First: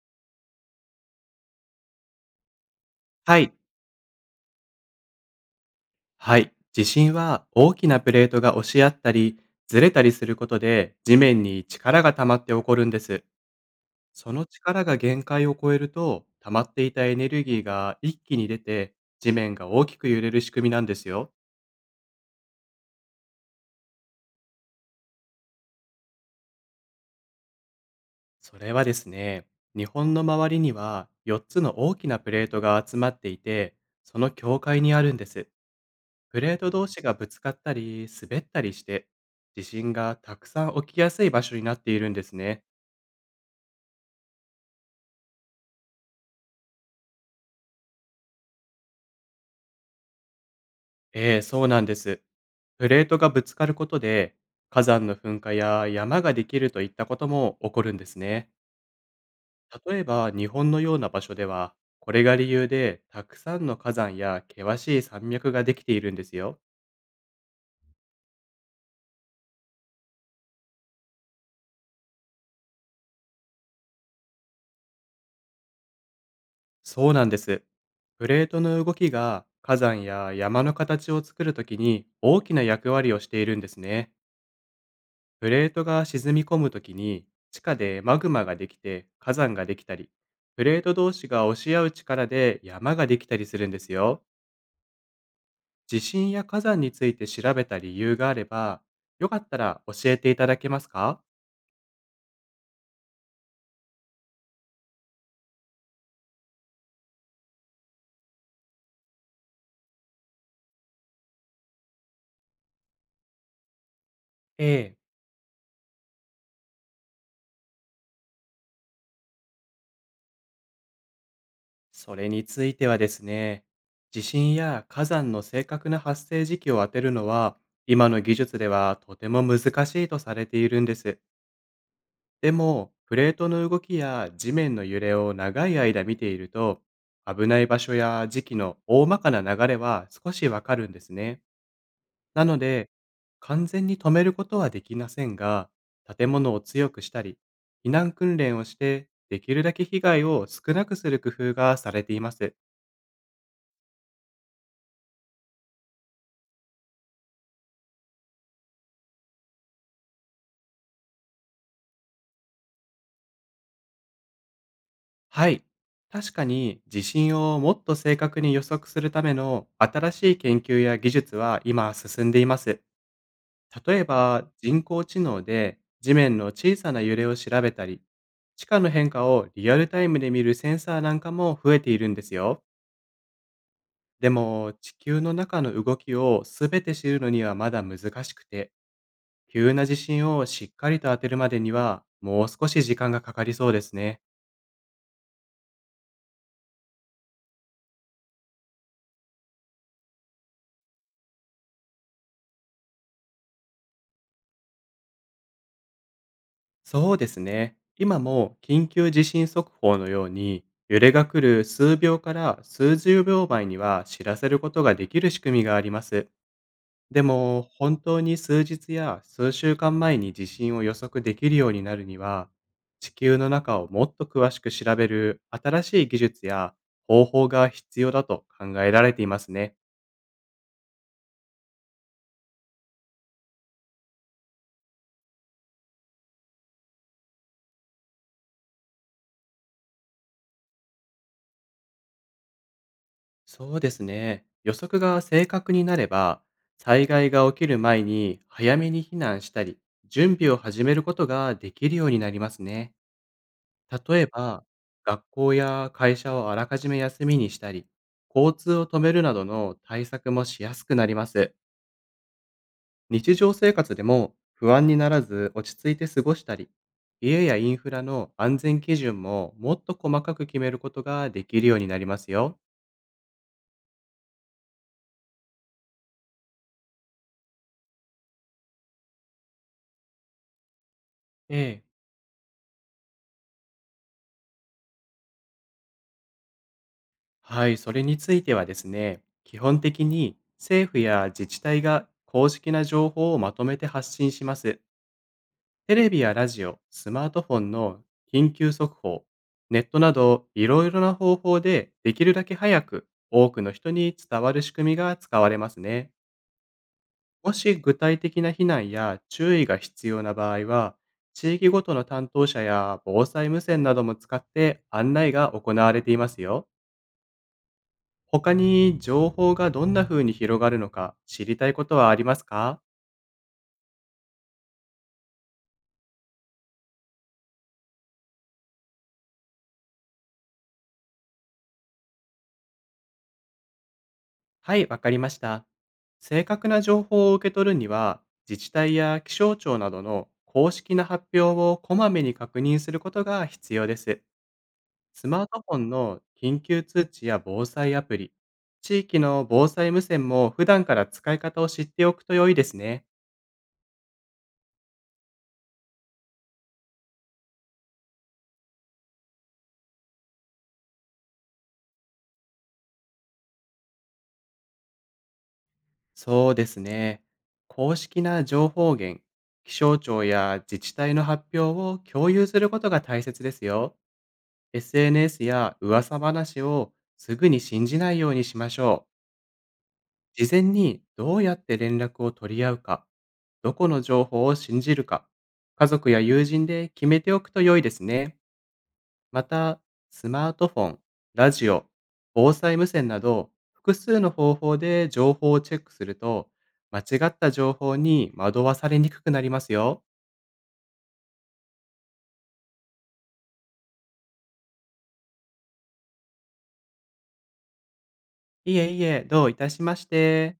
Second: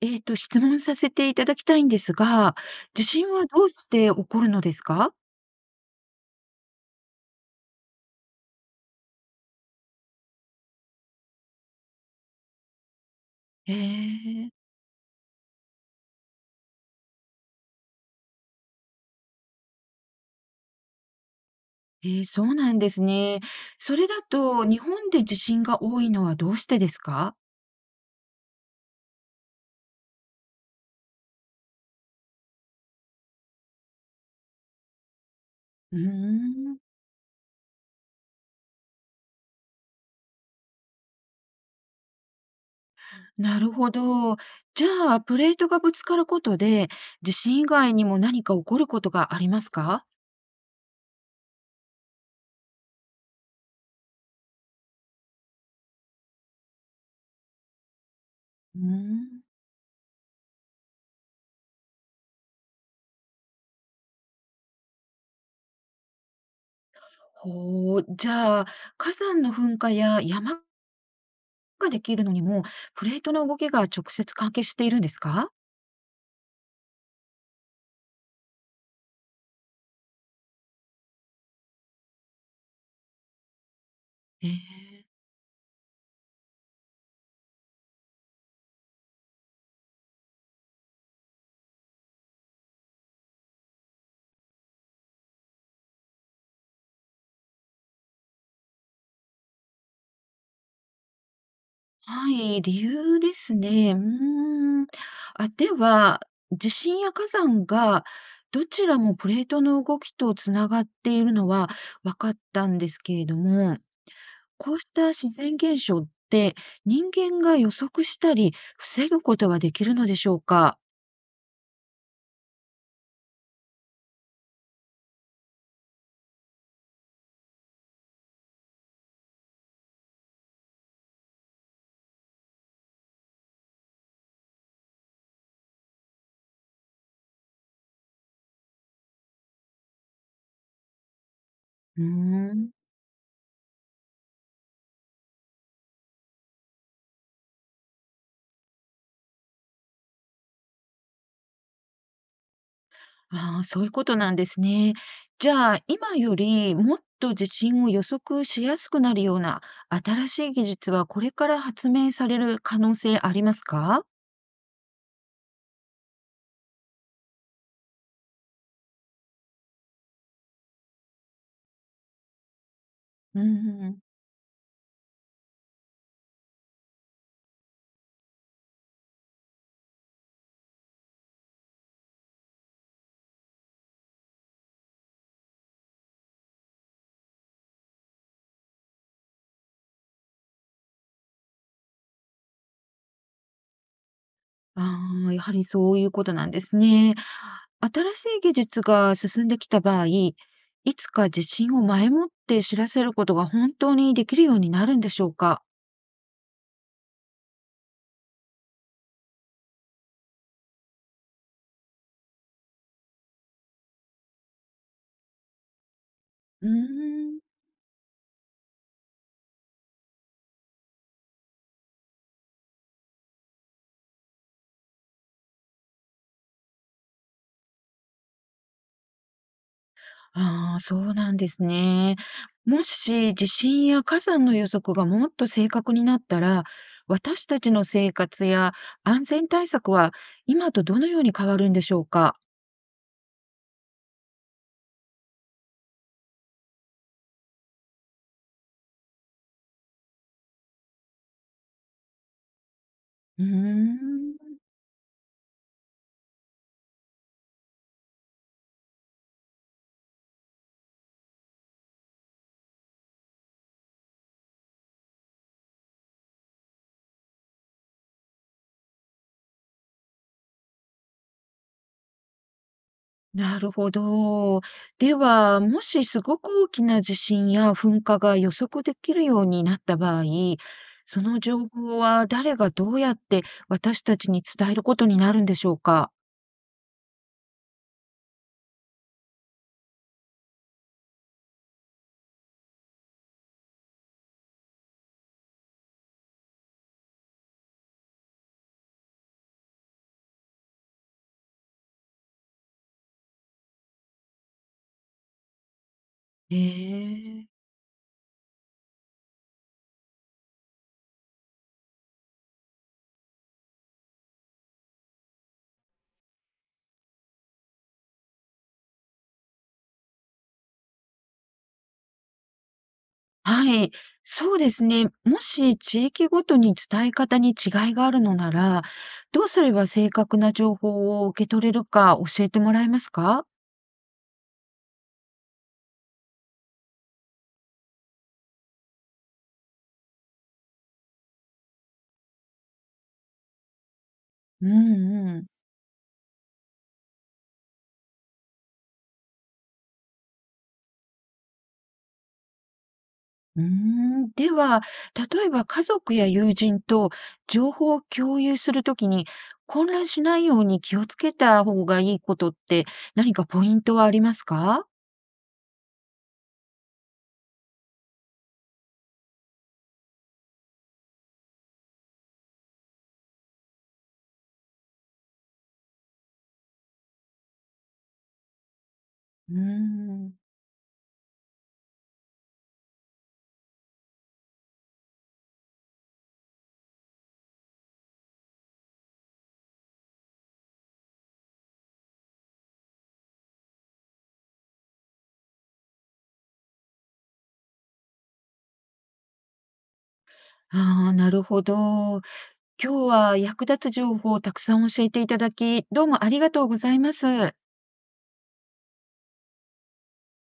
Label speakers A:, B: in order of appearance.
A: 質問させていただきたいんですが、地震
B: は
A: は
B: い。
A: どうして起こるのですか？
B: はい。地震は大きなプレートが押し合ったり、ずれたりすることで地面に力が溜まって起こるんです。
A: え
B: その
A: え。
B: 力が限界を超えると、溜まっていたエネルギーが一気に出て、地面が大きく揺れる仕組みなんですよ。
A: そうなんですね。それだと、日本で地震が多いのはどうしてですか？
B: それはですね、日本の周りには4つの大きなプレートが集まっていて、その境界にあるんです。
A: うー
B: プレート
A: ん、
B: 同士がぶつかったり、滑ったりして、地震がたくさん起きやすい場所になっているんですね。
A: なるほど。じゃあ、プレートがぶつかることで、地震以外にも何か起こることがありますか？
B: ええ、そうなんです。プレートがぶつかることで、火山の噴火や山ができるといったことも起こるんですね。
A: うーん。
B: 例えば、日本のような場所では、これが理由で、たくさんの火山や険しい山脈ができているんですよ。
A: ほう、じゃあ、火山の噴火や山ができるのにも、プレートの動きが直接関係しているんですか？
B: そうなんです。プレートの動きが火山や山の形を作るときに大きな役割をしているんですね。
A: ええ。
B: プレートが沈み込むときに地下でマグマができて火山ができたり、プレート同士が押し合う力で山ができたりするんですよ。地震や火山について調べた理由があれば、よかったら教えていただけますか？
A: はい、理由ですね。うーん。あ、では、地震や火山がどちらもプレートの動きとつながっているのは分かったんですけれども、
B: え
A: こうし
B: え、
A: た自然現象って人間が予測したり防ぐことはできるのでしょうか？
B: それについてはですね、地震や火山の正確な発生時期を当てるのは、今の技術ではとても難しいとされているんです。でも、プレートの動きや地面の揺れを長い間見ていると、危ない場所や時期の大まかな流れは少しわかるんですね。
A: うー
B: なの
A: ん。
B: で、完全に止めることはできませんが、建物を強くしたり、避難訓練をして、できるだけ被害を少なくする工夫がされています。
A: ああ、そういうことなんですね。じゃあ、今よりもっと地震を予測しやすくなるような新しい技術はこれから発明される可能性ありますか？
B: はい。確かに地震をもっと正確に予測するための新しい研究や技術は今進んでいます。
A: う
B: 例
A: ん、
B: えば人工知能で地面の小さな揺れを調べたり、地下の変化をリアルタイムで見るセンサーなんかも増えているんですよ。でも、地球の中の動きを全て知るのにはまだ難しくて、急な地震をしっかりと当てるまでにはもう少し時間がかかりそうですね。
A: ああ、やはりそういうことなんですね。新しい技術が進んできた場合、いつか地震を前もって知らせることが本当にできるようになるんでしょうか？
B: そうですね。今も緊急地震速報のように揺れが来る数秒から数十秒前には知らせることができる仕組みがあります。
A: うー
B: で
A: ん。
B: も、本当に数日や数週間前に地震を予測できるようになるには、地球の中をもっと詳しく調べる新しい技術や方法が必要だと考えられていますね。
A: ああ、そうなんですね。もし地震や火山の予測がもっと正確になったら、私たちの生活や安全対策は今とどのように変わるんでしょうか？
B: そうですね。予測が正確になれば、災害が起きる前に早めに避難したり、準備を始めることができるようになりますね。
A: うー
B: 例え
A: ん、
B: ば、学校や会社をあらかじめ休みにしたり、交通を止めるなどの対策もしやすくなります。日常生活でも不安にならず落ち着いて過ごしたり、家やインフラの安全基準ももっと細かく決めることができるようになりますよ。
A: なるほど。では、もしすごく大きな地震や噴火が予測できるようになった場合、その
B: え
A: 情
B: え。
A: 報は誰がどうやって私たちに伝えることになるんでしょうか？
B: はい、それについてはですね、基本的に政府や自治体が公式な情報をまとめて発信します。テレビやラジオ、スマートフォンの緊急速報、ネットなどいろいろな方法で、できるだけ早く多くの人に伝わる仕組みが使われますね。
A: へえ。
B: もし具体的な避難や注意が必要な場合は、地域ごとの担当者や防災無線なども使って案内が行われていますよ。他に、情報がどんな風に広がるのか知りたいことはありますか？
A: はい、そうですね。もし地域ごとに伝え方に違いがあるのなら、どうすれば正確な情報を受け取れるか教えてもらえますか？
B: はい、わかりました。正確な情報を受け取るには、自治体や気象庁などの公式な発表をこまめに確認することが必要です。
A: う
B: ス
A: ん。う
B: マー
A: ん。
B: トフォンの緊急通知や防災アプリ、地域の防災無線も、普段から使い方を知っておくと良いですね。
A: うーん、では、例えば家族や友人と情報を共有するときに混乱しないように気をつけた方がいいことって何かポイントはありますか？
B: そうですね。公式な情報源、気象庁や自治体の発表を共有することが大切ですよ。SNS や噂話をすぐに信じないようにしましょ
A: うーん。
B: う。事前に、どうやって連絡を取り合うか、どこの情報を信じるか、家族や友人で決めておくと良いですね。また、スマートフォン、ラジオ、防災無線など、複数の方法で情報をチェックすると、間違った情報に惑わされにくくなりますよ。
A: ああ、なるほど。今日は役立つ情報をたくさん教えていただき、どうもありがとうございます。
B: いえいえ、どういたしまして。